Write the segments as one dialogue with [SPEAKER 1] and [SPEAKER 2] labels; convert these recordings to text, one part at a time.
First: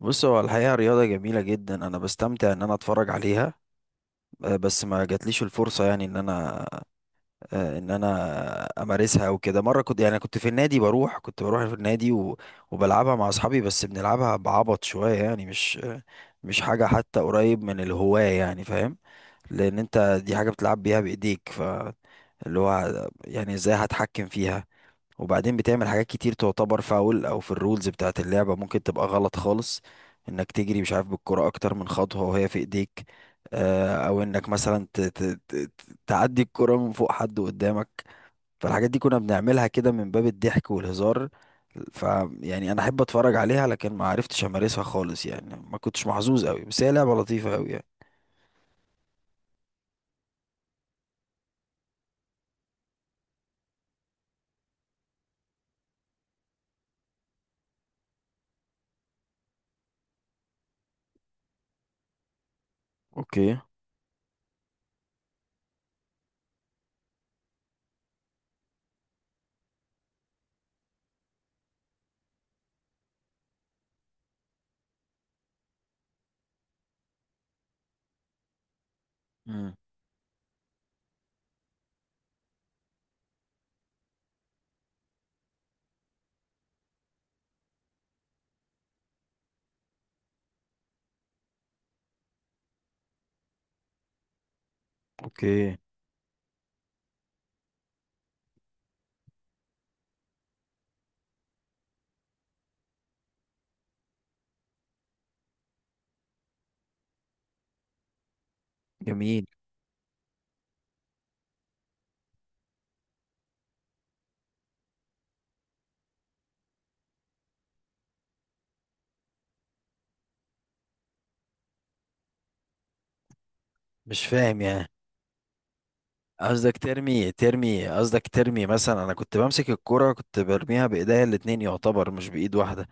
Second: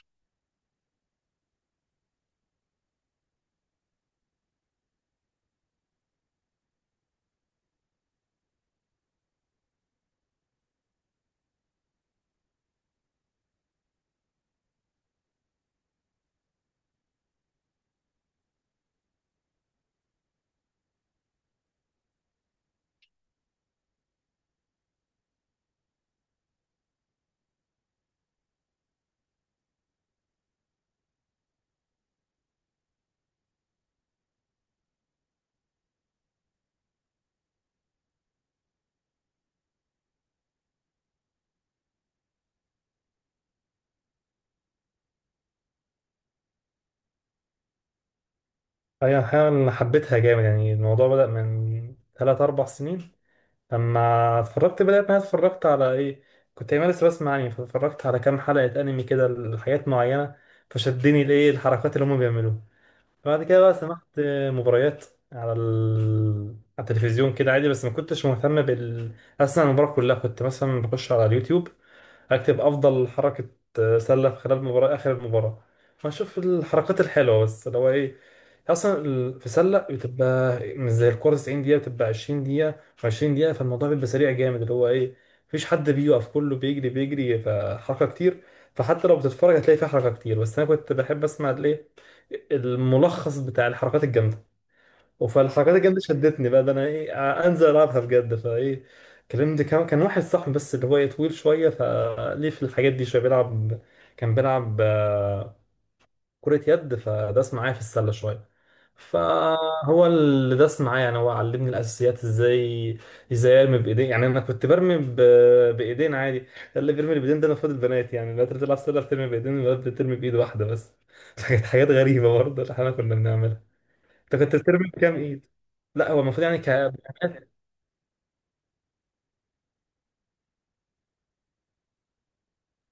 [SPEAKER 1] بص، هو الحقيقة رياضة جميلة جدا، أنا بستمتع إن أنا أتفرج عليها. بس ما جاتليش الفرصة يعني إن أنا أمارسها أو كده. مرة كنت في النادي، كنت بروح في النادي و... وبلعبها مع أصحابي، بس بنلعبها بعبط شوية، يعني مش حاجة حتى قريب من الهواية، يعني فاهم؟ لأن أنت دي حاجة بتلعب بيها بإيديك، فاللي هو يعني إزاي هتحكم فيها؟ وبعدين بتعمل حاجات كتير تعتبر فاول، او في الرولز بتاعة اللعبة ممكن تبقى غلط خالص، انك تجري مش عارف بالكرة اكتر من خطوة وهي في ايديك، او انك مثلا تعدي الكرة من فوق حد قدامك. فالحاجات دي كنا بنعملها كده من باب الضحك والهزار. ف يعني انا احب اتفرج عليها، لكن ما عرفتش امارسها خالص، يعني ما كنتش محظوظ قوي، بس هي لعبة لطيفة قوي يعني.
[SPEAKER 2] أي، أحيانا أنا حبيتها جامد. يعني الموضوع بدأ من ثلاث أربع سنين لما اتفرجت، بدأت ما اتفرجت على إيه. كنت أيام لسه بسمع أنمي، فاتفرجت على كام حلقة أنمي كده لحاجات معينة، فشدني الإيه الحركات اللي هما بيعملوها. بعد
[SPEAKER 1] اوكي.
[SPEAKER 2] كده بقى سمعت مباريات على ال... على التلفزيون كده عادي، بس ما كنتش مهتم أصلا المباراة كلها. كنت مثلا بخش على اليوتيوب، هكتب افضل حركه سله في خلال المباراه، اخر المباراه، فهشوف الحركات الحلوه. بس اللي هو ايه، في
[SPEAKER 1] امم.
[SPEAKER 2] سله بتبقى مش زي الكوره، 90 دقيقه، بتبقى 20 دقيقه و20 دقيقه، فالموضوع بيبقى سريع جامد. اللي هو ايه، مفيش حد بيقف، كله بيجري بيجري، فحركه كتير. فحتى لو بتتفرج هتلاقي فيها حركه كتير، بس انا كنت بحب اسمع الايه، الملخص بتاع الحركات الجامده. فالحركات
[SPEAKER 1] اوكي.
[SPEAKER 2] الجد شدتني بقى، ده انا ايه، انزل العبها بجد فايه. كلمت كان واحد صاحبي، بس اللي هو إيه طويل شويه، فليه في الحاجات دي شويه، بيلعب، كان بيلعب كرة يد، فداس معايا في السله شويه.
[SPEAKER 1] جميل.
[SPEAKER 2] فهو اللي داس معايا، يعني هو علمني الاساسيات، ازاي ارمي بايدين. يعني انا كنت برمي بايدين عادي. اللي بيرمي بايدين ده المفروض البنات، يعني البنات اللي بتلعب سله بترمي بايدين، الولاد بترمي بايد واحده بس فكانت حاجات غريبه برضه اللي احنا كنا بنعملها.
[SPEAKER 1] مش
[SPEAKER 2] انت كنت
[SPEAKER 1] فاهم يعني.
[SPEAKER 2] بترمي بكام ايد؟ لا، هو المفروض يعني ك
[SPEAKER 1] قصدك ترمي مثلا؟ انا كنت بمسك الكرة، كنت برميها بايديا الاتنين، يعتبر مش بايد واحدة.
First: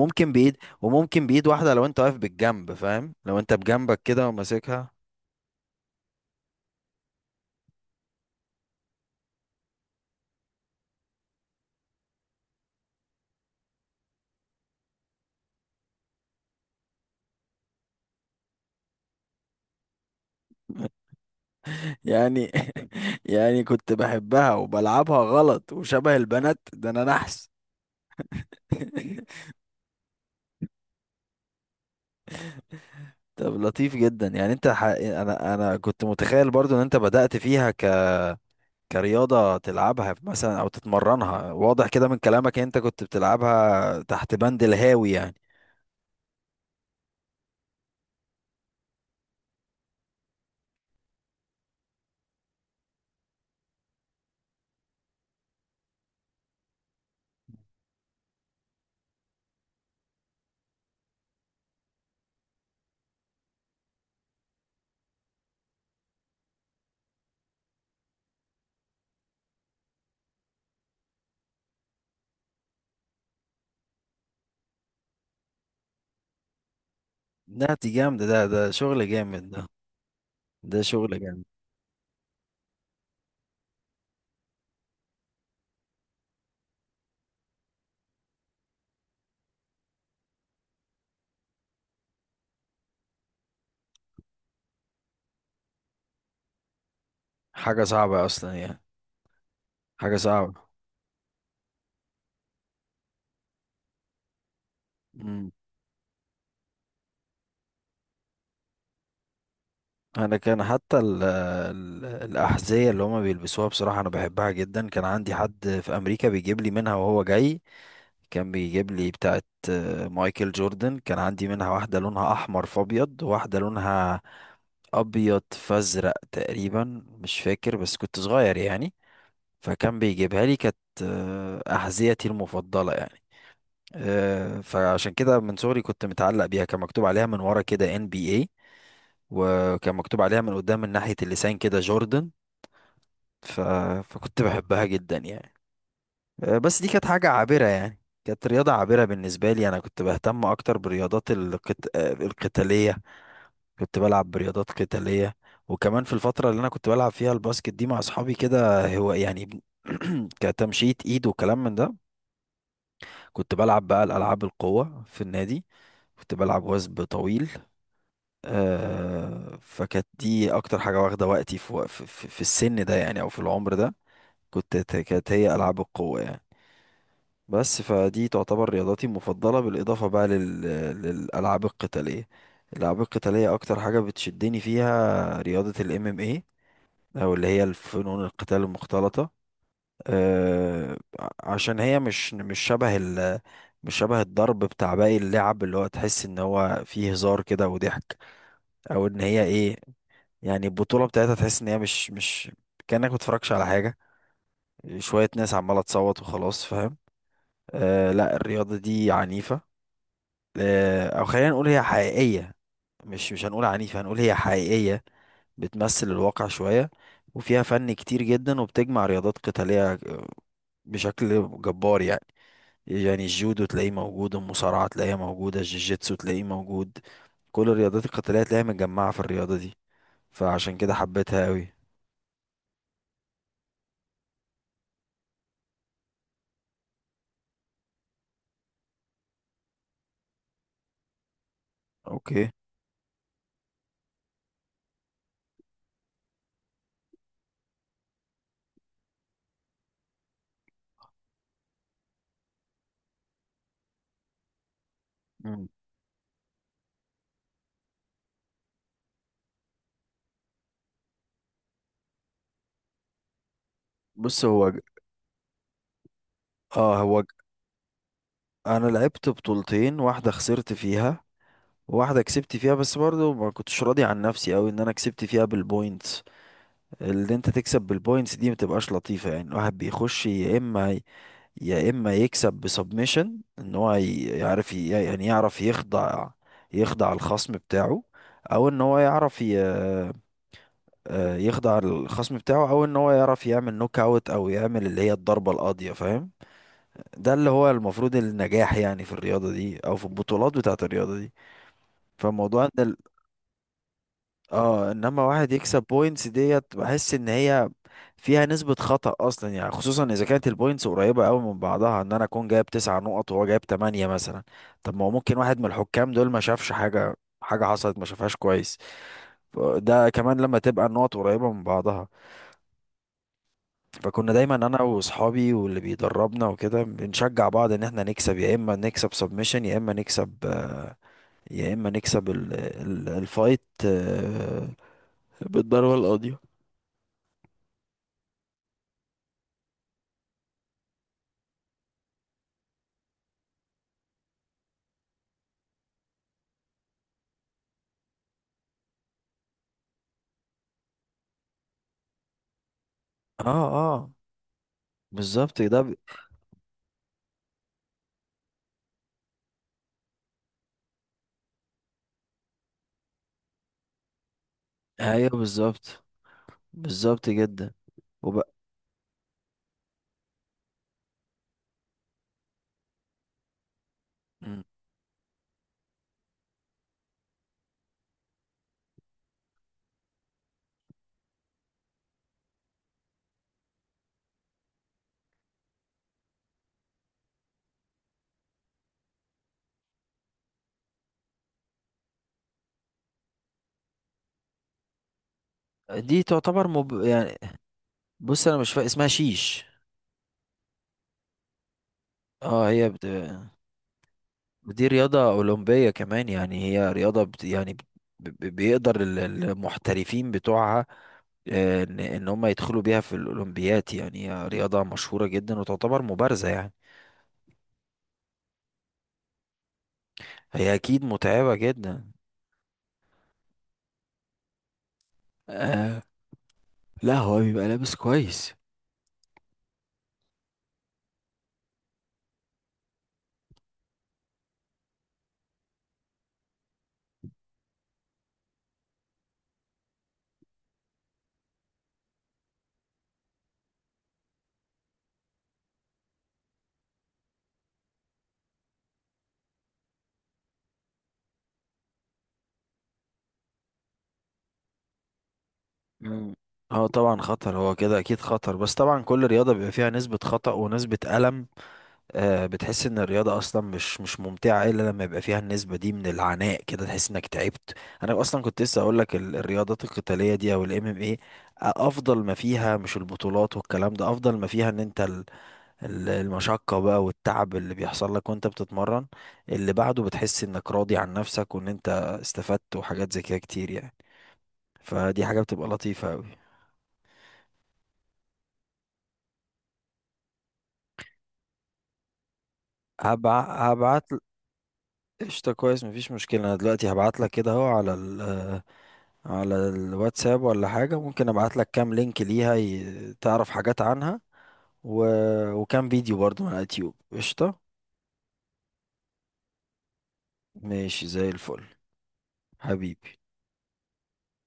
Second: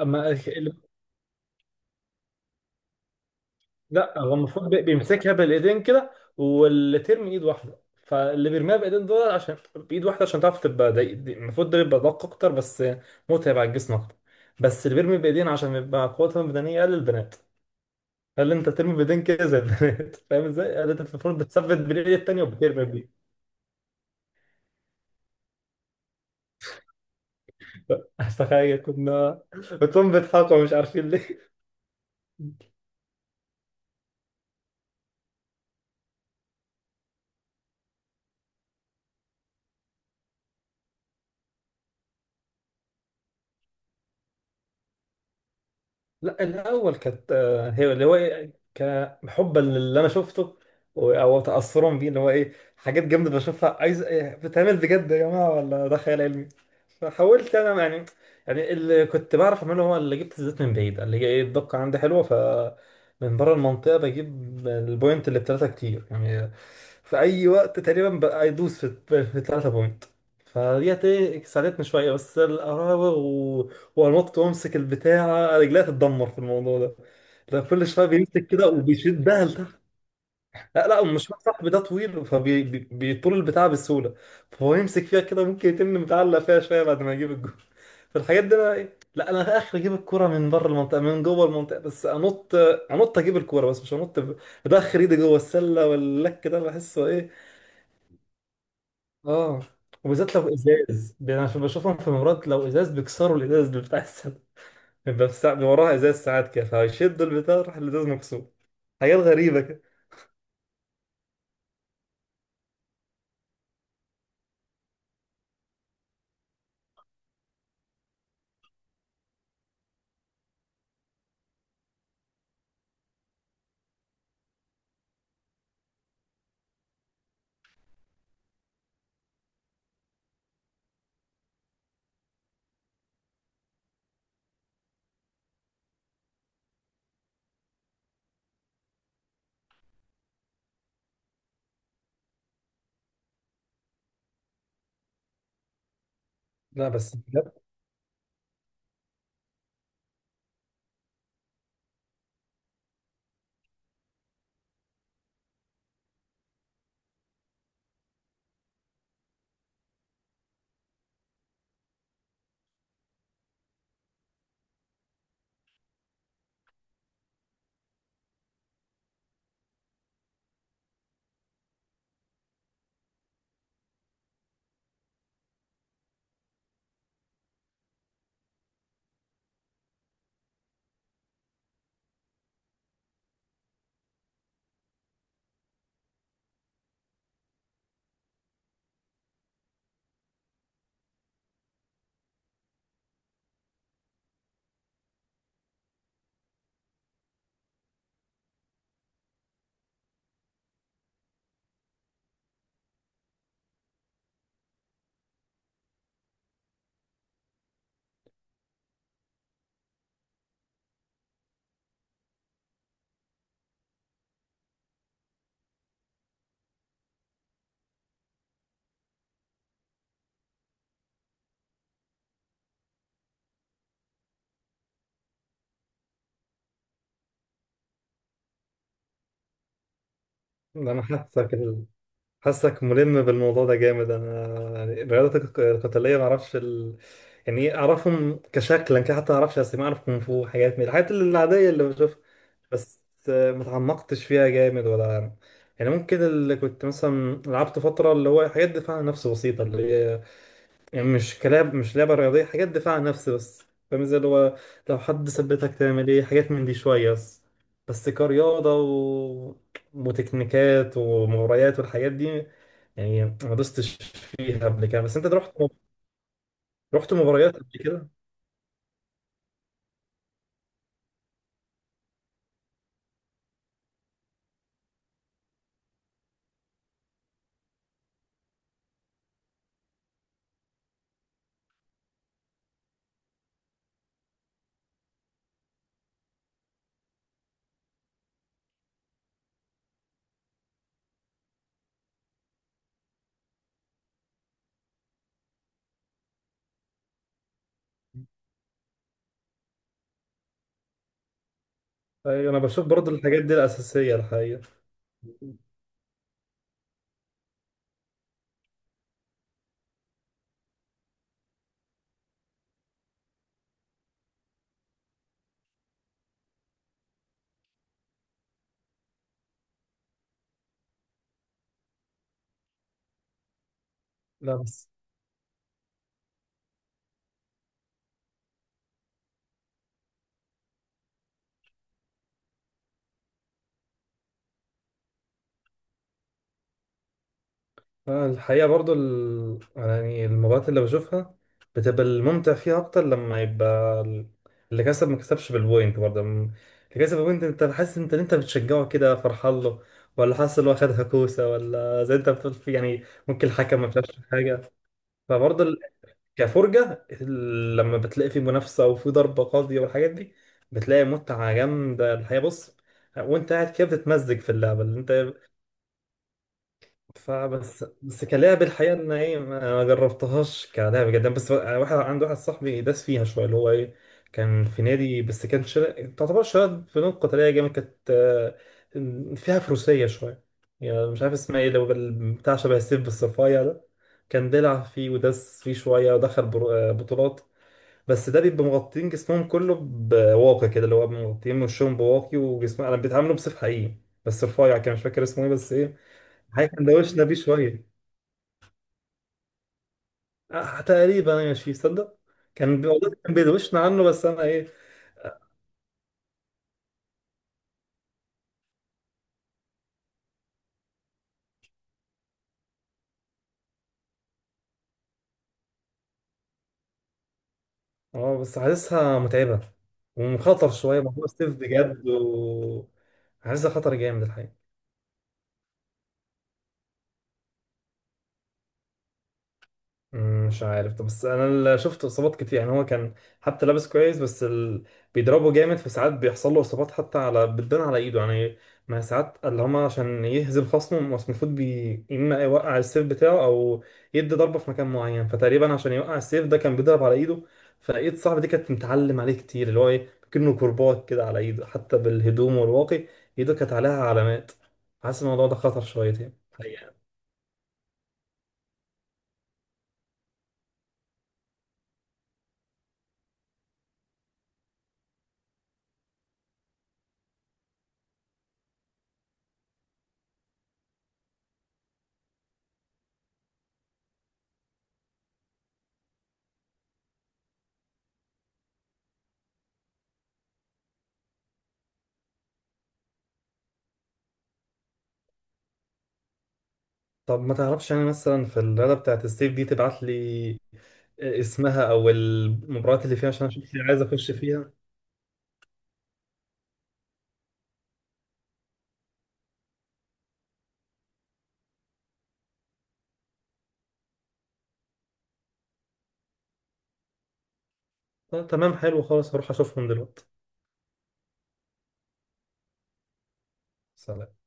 [SPEAKER 2] اما
[SPEAKER 1] بايد وممكن بايد واحدة لو انت واقف بالجنب، فاهم؟ لو انت بجنبك
[SPEAKER 2] لا،
[SPEAKER 1] كده
[SPEAKER 2] هو المفروض
[SPEAKER 1] وماسكها.
[SPEAKER 2] بيمسكها بالايدين كده، واللي ترمي ايد واحده، فاللي بيرميها بايدين دول عشان بايد واحده، عشان تعرف تبقى دي المفروض ده يبقى دقيق اكتر، بس متعب على الجسم اكتر. بس اللي بيرمي بايدين عشان بيبقى قوتهم البدنيه اقل، البنات. قال انت ترمي بايدين كده زي البنات فاهم ازاي؟ قال انت المفروض بتثبت بالايد التانيه
[SPEAKER 1] يعني.
[SPEAKER 2] وبترمي بيه.
[SPEAKER 1] يعني كنت بحبها وبلعبها غلط وشبه البنات، ده انا نحس.
[SPEAKER 2] تخيل كنتم بيضحكوا مش عارفين ليه.
[SPEAKER 1] طب لطيف جدا يعني. انت انا كنت متخيل برضو ان انت بدأت فيها كرياضة تلعبها مثلا أو تتمرنها. واضح كده من كلامك إن أنت كنت بتلعبها تحت بند الهاوي يعني.
[SPEAKER 2] لا، الاول كانت هي اللي هو كحبا للي انا شفته، او تاثرا بيه. اللي هو ايه، حاجات جامده بشوفها، عايز إيه، بتعمل بجد يا جماعه ولا ده خيال علمي؟ فحاولت انا يعني اللي كنت بعرف اعمله هو اللي جبت الزيت من بعيد، اللي هي ايه، الدقه عندي حلوه، من بره المنطقه بجيب البوينت اللي بثلاثه كتير. يعني في اي وقت تقريبا بقى يدوس في ثلاثه بوينت. فديت ايه ساعدتني شويه، بس القراوغ، هو النط وامسك البتاعة، رجليها تتدمر في الموضوع ده. لا،
[SPEAKER 1] لا،
[SPEAKER 2] كل
[SPEAKER 1] دي
[SPEAKER 2] شوية
[SPEAKER 1] جامدة. ده
[SPEAKER 2] بيمسك كده
[SPEAKER 1] ده شغل
[SPEAKER 2] وبيشدها
[SPEAKER 1] جامد ده.
[SPEAKER 2] لتحت.
[SPEAKER 1] ده
[SPEAKER 2] لا، لا،
[SPEAKER 1] شغل
[SPEAKER 2] مش
[SPEAKER 1] جامد.
[SPEAKER 2] صاحبي ده طويل، فبيطول البتاعة بسهولة، فهو يمسك فيها كده، ممكن يتم متعلق فيها شوية بعد ما يجيب الجول. فالحاجات دي انا ايه، لا، انا في اخر اجيب الكرة من بره المنطقة، من جوه المنطقة بس انط اجيب الكرة، بس مش انط ادخل ايدي جوه السلة واللك، ده بحسه ايه.
[SPEAKER 1] حاجة صعبة أصلا يعني.
[SPEAKER 2] اه،
[SPEAKER 1] حاجة
[SPEAKER 2] وبالذات لو
[SPEAKER 1] صعبة.
[SPEAKER 2] ازاز. يعني انا بشوفهم في مرات لو ازاز، بيكسروا الازاز بتاع السلة. بيبقى في ساعة وراها ازاز ساعات كده، فيشد البتاع راح الازاز مكسور. حاجات غريبة كده.
[SPEAKER 1] انا كان حتى ال الاحذيه اللي هما بيلبسوها، بصراحه انا بحبها جدا. كان عندي حد في امريكا بيجيب لي منها وهو جاي، كان بيجيب لي بتاعه، مايكل جوردن. كان عندي منها واحده لونها احمر في ابيض، واحده لونها ابيض فازرق تقريبا، مش فاكر بس كنت صغير يعني. فكان بيجيبها لي، كانت احذيتي المفضله يعني. فعشان كده من صغري كنت متعلق بيها. كان مكتوب عليها من ورا كده NBA، وكان مكتوب عليها من قدام من ناحية اللسان كده جوردن. ف... فكنت بحبها جدا يعني. بس دي
[SPEAKER 2] لا
[SPEAKER 1] كانت
[SPEAKER 2] بس
[SPEAKER 1] حاجة
[SPEAKER 2] بجد،
[SPEAKER 1] عابرة يعني، كانت رياضة عابرة بالنسبة لي. أنا كنت بهتم أكتر برياضات القتالية. كنت بلعب برياضات قتالية، وكمان في الفترة اللي أنا كنت بلعب فيها الباسكت دي مع أصحابي كده، هو يعني كتمشية إيد وكلام من ده. كنت بلعب بقى الألعاب القوة في النادي، كنت بلعب وثب طويل. فكانت دي اكتر حاجه واخده وقتي في السن ده يعني، او في العمر ده. كانت هي العاب القوه يعني. بس فدي تعتبر رياضاتي المفضله، بالاضافه بقى للالعاب القتاليه اكتر حاجه بتشدني فيها رياضه الـMMA، او اللي هي الفنون القتال المختلطه. عشان هي مش شبه الضرب بتاع باقي اللعب، اللي هو تحس ان هو فيه هزار كده وضحك، او ان هي ايه؟ يعني البطولة بتاعتها تحس ان هي مش كأنك متفرجش على حاجة، شوية ناس عمالة تصوت وخلاص، فاهم؟ آه لا، الرياضة دي عنيفة. او خلينا نقول هي حقيقية، مش هنقول عنيفة، هنقول هي حقيقية، بتمثل الواقع شوية. وفيها فن كتير جدا، وبتجمع رياضات قتالية بشكل جبار يعني. يعني الجودو تلاقيه موجود، المصارعة تلاقيها موجودة، الجيجيتسو تلاقيه موجود، كل الرياضات القتالية تلاقيها متجمعة في الرياضة دي، فعشان كده
[SPEAKER 2] انا
[SPEAKER 1] حبيتها قوي.
[SPEAKER 2] حاسك ملم بالموضوع ده جامد. انا يعني الرياضات القتالية ما اعرفش يعني اعرفهم كشكلا كده، حتى ما اعرفش اسامي. اعرف كونغ فو، حاجات من الحاجات العادية اللي بشوفها.
[SPEAKER 1] اوكي.
[SPEAKER 2] بس ما اتعمقتش فيها جامد ولا يعني. يعني ممكن اللي كنت مثلا لعبت فترة اللي هو حاجات دفاع عن النفس بسيطة، اللي هي يعني مش كلاب، مش لعبة رياضية، حاجات دفاع عن نفسي بس. فاهم ازاي، اللي هو لو حد ثبتك تعمل ايه، حاجات من دي شوية. بس كرياضة وتكنيكات ومباريات والحاجات دي، يعني ما دوستش
[SPEAKER 1] بص،
[SPEAKER 2] فيها
[SPEAKER 1] هو ج-
[SPEAKER 2] قبل كده. بس انت رحت
[SPEAKER 1] اه
[SPEAKER 2] رحت
[SPEAKER 1] هو ج-
[SPEAKER 2] مباريات قبل كده.
[SPEAKER 1] انا لعبت بطولتين، واحده خسرت فيها، واحده كسبت فيها، بس برضو ما كنتش راضي عن نفسي قوي ان انا كسبت فيها بالبوينتس. اللي انت تكسب بالبوينتس دي متبقاش لطيفه، يعني الواحد بيخش يا اما يكسب بسبمشن، ان هو ي- يعرف ي- يعني يعرف يخضع، يخضع الخصم بتاعه. او ان هو يعرف يخضع الخصم بتاعه، او ان هو يعرف يعمل نوك اوت او يعمل اللي هي الضربه القاضيه، فاهم؟ ده اللي هو المفروض النجاح يعني في الرياضة دي، او في البطولات بتاعة الرياضة دي.
[SPEAKER 2] أيوة، انا
[SPEAKER 1] فموضوع ان
[SPEAKER 2] بشوف برضه الحاجات دي الأساسية الحقيقة.
[SPEAKER 1] اه، انما واحد يكسب بوينتس ديت، بحس ان هي فيها نسبة خطأ اصلا يعني، خصوصا اذا كانت البوينتس قريبة قوي من بعضها. ان انا اكون جايب 9 نقط وهو جايب 8 مثلا، طب ما هو ممكن واحد من الحكام دول ما شافش حاجة، حاجة حصلت ما شافهاش كويس. ده كمان لما تبقى النقط قريبة من بعضها. فكنا دايما
[SPEAKER 2] لا
[SPEAKER 1] انا
[SPEAKER 2] بس
[SPEAKER 1] واصحابي واللي بيدربنا وكده بنشجع بعض ان احنا نكسب، يا اما نكسب سبمشن، يا اما نكسب يا اما نكسب الفايت بالضربة القاضية.
[SPEAKER 2] الحقيقة برضو يعني المباريات اللي بشوفها بتبقى الممتع فيها أكتر لما يبقى اللي كسب ما كسبش بالبوينت برضه. اللي كسب بالبوينت، أنت حاسس، أنت بتشجعه كده فرحان له، ولا حاسس إن هو خدها كوسة، ولا زي أنت بتقول في يعني
[SPEAKER 1] اه
[SPEAKER 2] ممكن الحكم ما شافش
[SPEAKER 1] اه،
[SPEAKER 2] حاجة؟
[SPEAKER 1] بالظبط.
[SPEAKER 2] فبرضه كفرجة لما بتلاقي في منافسة وفي ضربة قاضية والحاجات دي، بتلاقي متعة جامدة الحقيقة. بص، وأنت قاعد كده بتتمزج في اللعبة اللي
[SPEAKER 1] ايوه
[SPEAKER 2] أنت.
[SPEAKER 1] بالظبط، بالظبط جدا.
[SPEAKER 2] فبس
[SPEAKER 1] وبقى
[SPEAKER 2] كلعب الحقيقة، إن إيه، ما جربتهاش كلعب جدا. بس واحد، عند واحد صاحبي داس فيها شوية، اللي هو إيه، كان في نادي، بس كان تعتبر شوية فنون قتالية جامد، كانت فيها فروسية شوية. يعني مش عارف اسمها إيه، لو بتاع شبه السيف الصفايع ده. كان بيلعب فيه وداس فيه شوية، ودخل بطولات. بس ده بيبقى مغطين جسمهم كله بواقي كده، اللي هو مغطين وشهم بواقي وجسمهم. أنا بيتعاملوا بسيف حقيقي بس رفيع، كان مش فاكر اسمه إيه، بس إيه، هي كان دوشنا بيه
[SPEAKER 1] يعني،
[SPEAKER 2] شويه.
[SPEAKER 1] بص انا مش فاهم اسمها شيش.
[SPEAKER 2] آه تقريبا، ماشي، صدق.
[SPEAKER 1] اه،
[SPEAKER 2] كان
[SPEAKER 1] هي
[SPEAKER 2] والله كان بيدوشنا عنه، بس انا ايه.
[SPEAKER 1] دي رياضة أولمبية كمان، يعني هي رياضة بيقدر المحترفين بتوعها ان هم يدخلوا بيها في الاولمبيات، يعني هي رياضة مشهورة جدا وتعتبر مبارزة يعني.
[SPEAKER 2] اه بس حاسسها متعبة ومخاطر
[SPEAKER 1] هي
[SPEAKER 2] شوية،
[SPEAKER 1] اكيد
[SPEAKER 2] موضوع ستيف
[SPEAKER 1] متعبة
[SPEAKER 2] بجد
[SPEAKER 1] جدا.
[SPEAKER 2] حاسسها خطر جامد الحقيقة.
[SPEAKER 1] آه، لا هو بيبقى لابس كويس.
[SPEAKER 2] مش عارف. طب بس انا اللي شفت اصابات كتير. يعني هو كان حتى لابس كويس، بس بيضربه جامد، فساعات بيحصل له اصابات، حتى بتبان على ايده يعني. ما ساعات اللي هما عشان يهزم خصمه، بس المفروض اما يوقع السيف بتاعه او يدي ضربه في مكان معين، فتقريبا عشان يوقع السيف ده كان بيضرب على ايده، فايد صاحبي دي كانت متعلم عليه كتير، اللي هو ايه كأنه كرباج كده على ايده، حتى بالهدوم والواقي ايده كانت عليها علامات. حاسس الموضوع ده خطر شويتين.
[SPEAKER 1] مم. اه طبعا خطر، هو كده اكيد خطر، بس طبعا كل رياضة بيبقى فيها نسبة خطأ ونسبة ألم. بتحس ان الرياضة اصلا مش ممتعة الا لما يبقى فيها النسبة دي من العناء كده، تحس انك تعبت. انا اصلا كنت لسه اقول لك الرياضات القتالية دي، او الـMMA، افضل ما فيها مش البطولات والكلام ده، افضل ما فيها ان انت المشقة بقى والتعب اللي بيحصل لك وانت بتتمرن، اللي بعده بتحس انك راضي عن نفسك وان انت استفدت وحاجات زي كده كتير يعني. فدي حاجة بتبقى لطيفة أوي.
[SPEAKER 2] طب ما تعرفش انا مثلا في الرياضه بتاعت الصيف دي، تبعت لي اسمها او المباريات اللي فيها
[SPEAKER 1] هبع...
[SPEAKER 2] عشان اشوف لي، عايز
[SPEAKER 1] هبعت.
[SPEAKER 2] اخش فيها.
[SPEAKER 1] قشطة، كويس مفيش مشكلة. أنا دلوقتي هبعت لك كده أهو على على الواتساب ولا حاجة. ممكن أبعت لك كام لينك ليها تعرف حاجات عنها، و... وكام فيديو برضو من على اليوتيوب. قشطة.
[SPEAKER 2] طب تمام، حلو خالص، هروح اشوفهم دلوقتي.
[SPEAKER 1] ماشي زي الفل حبيبي.
[SPEAKER 2] سلام.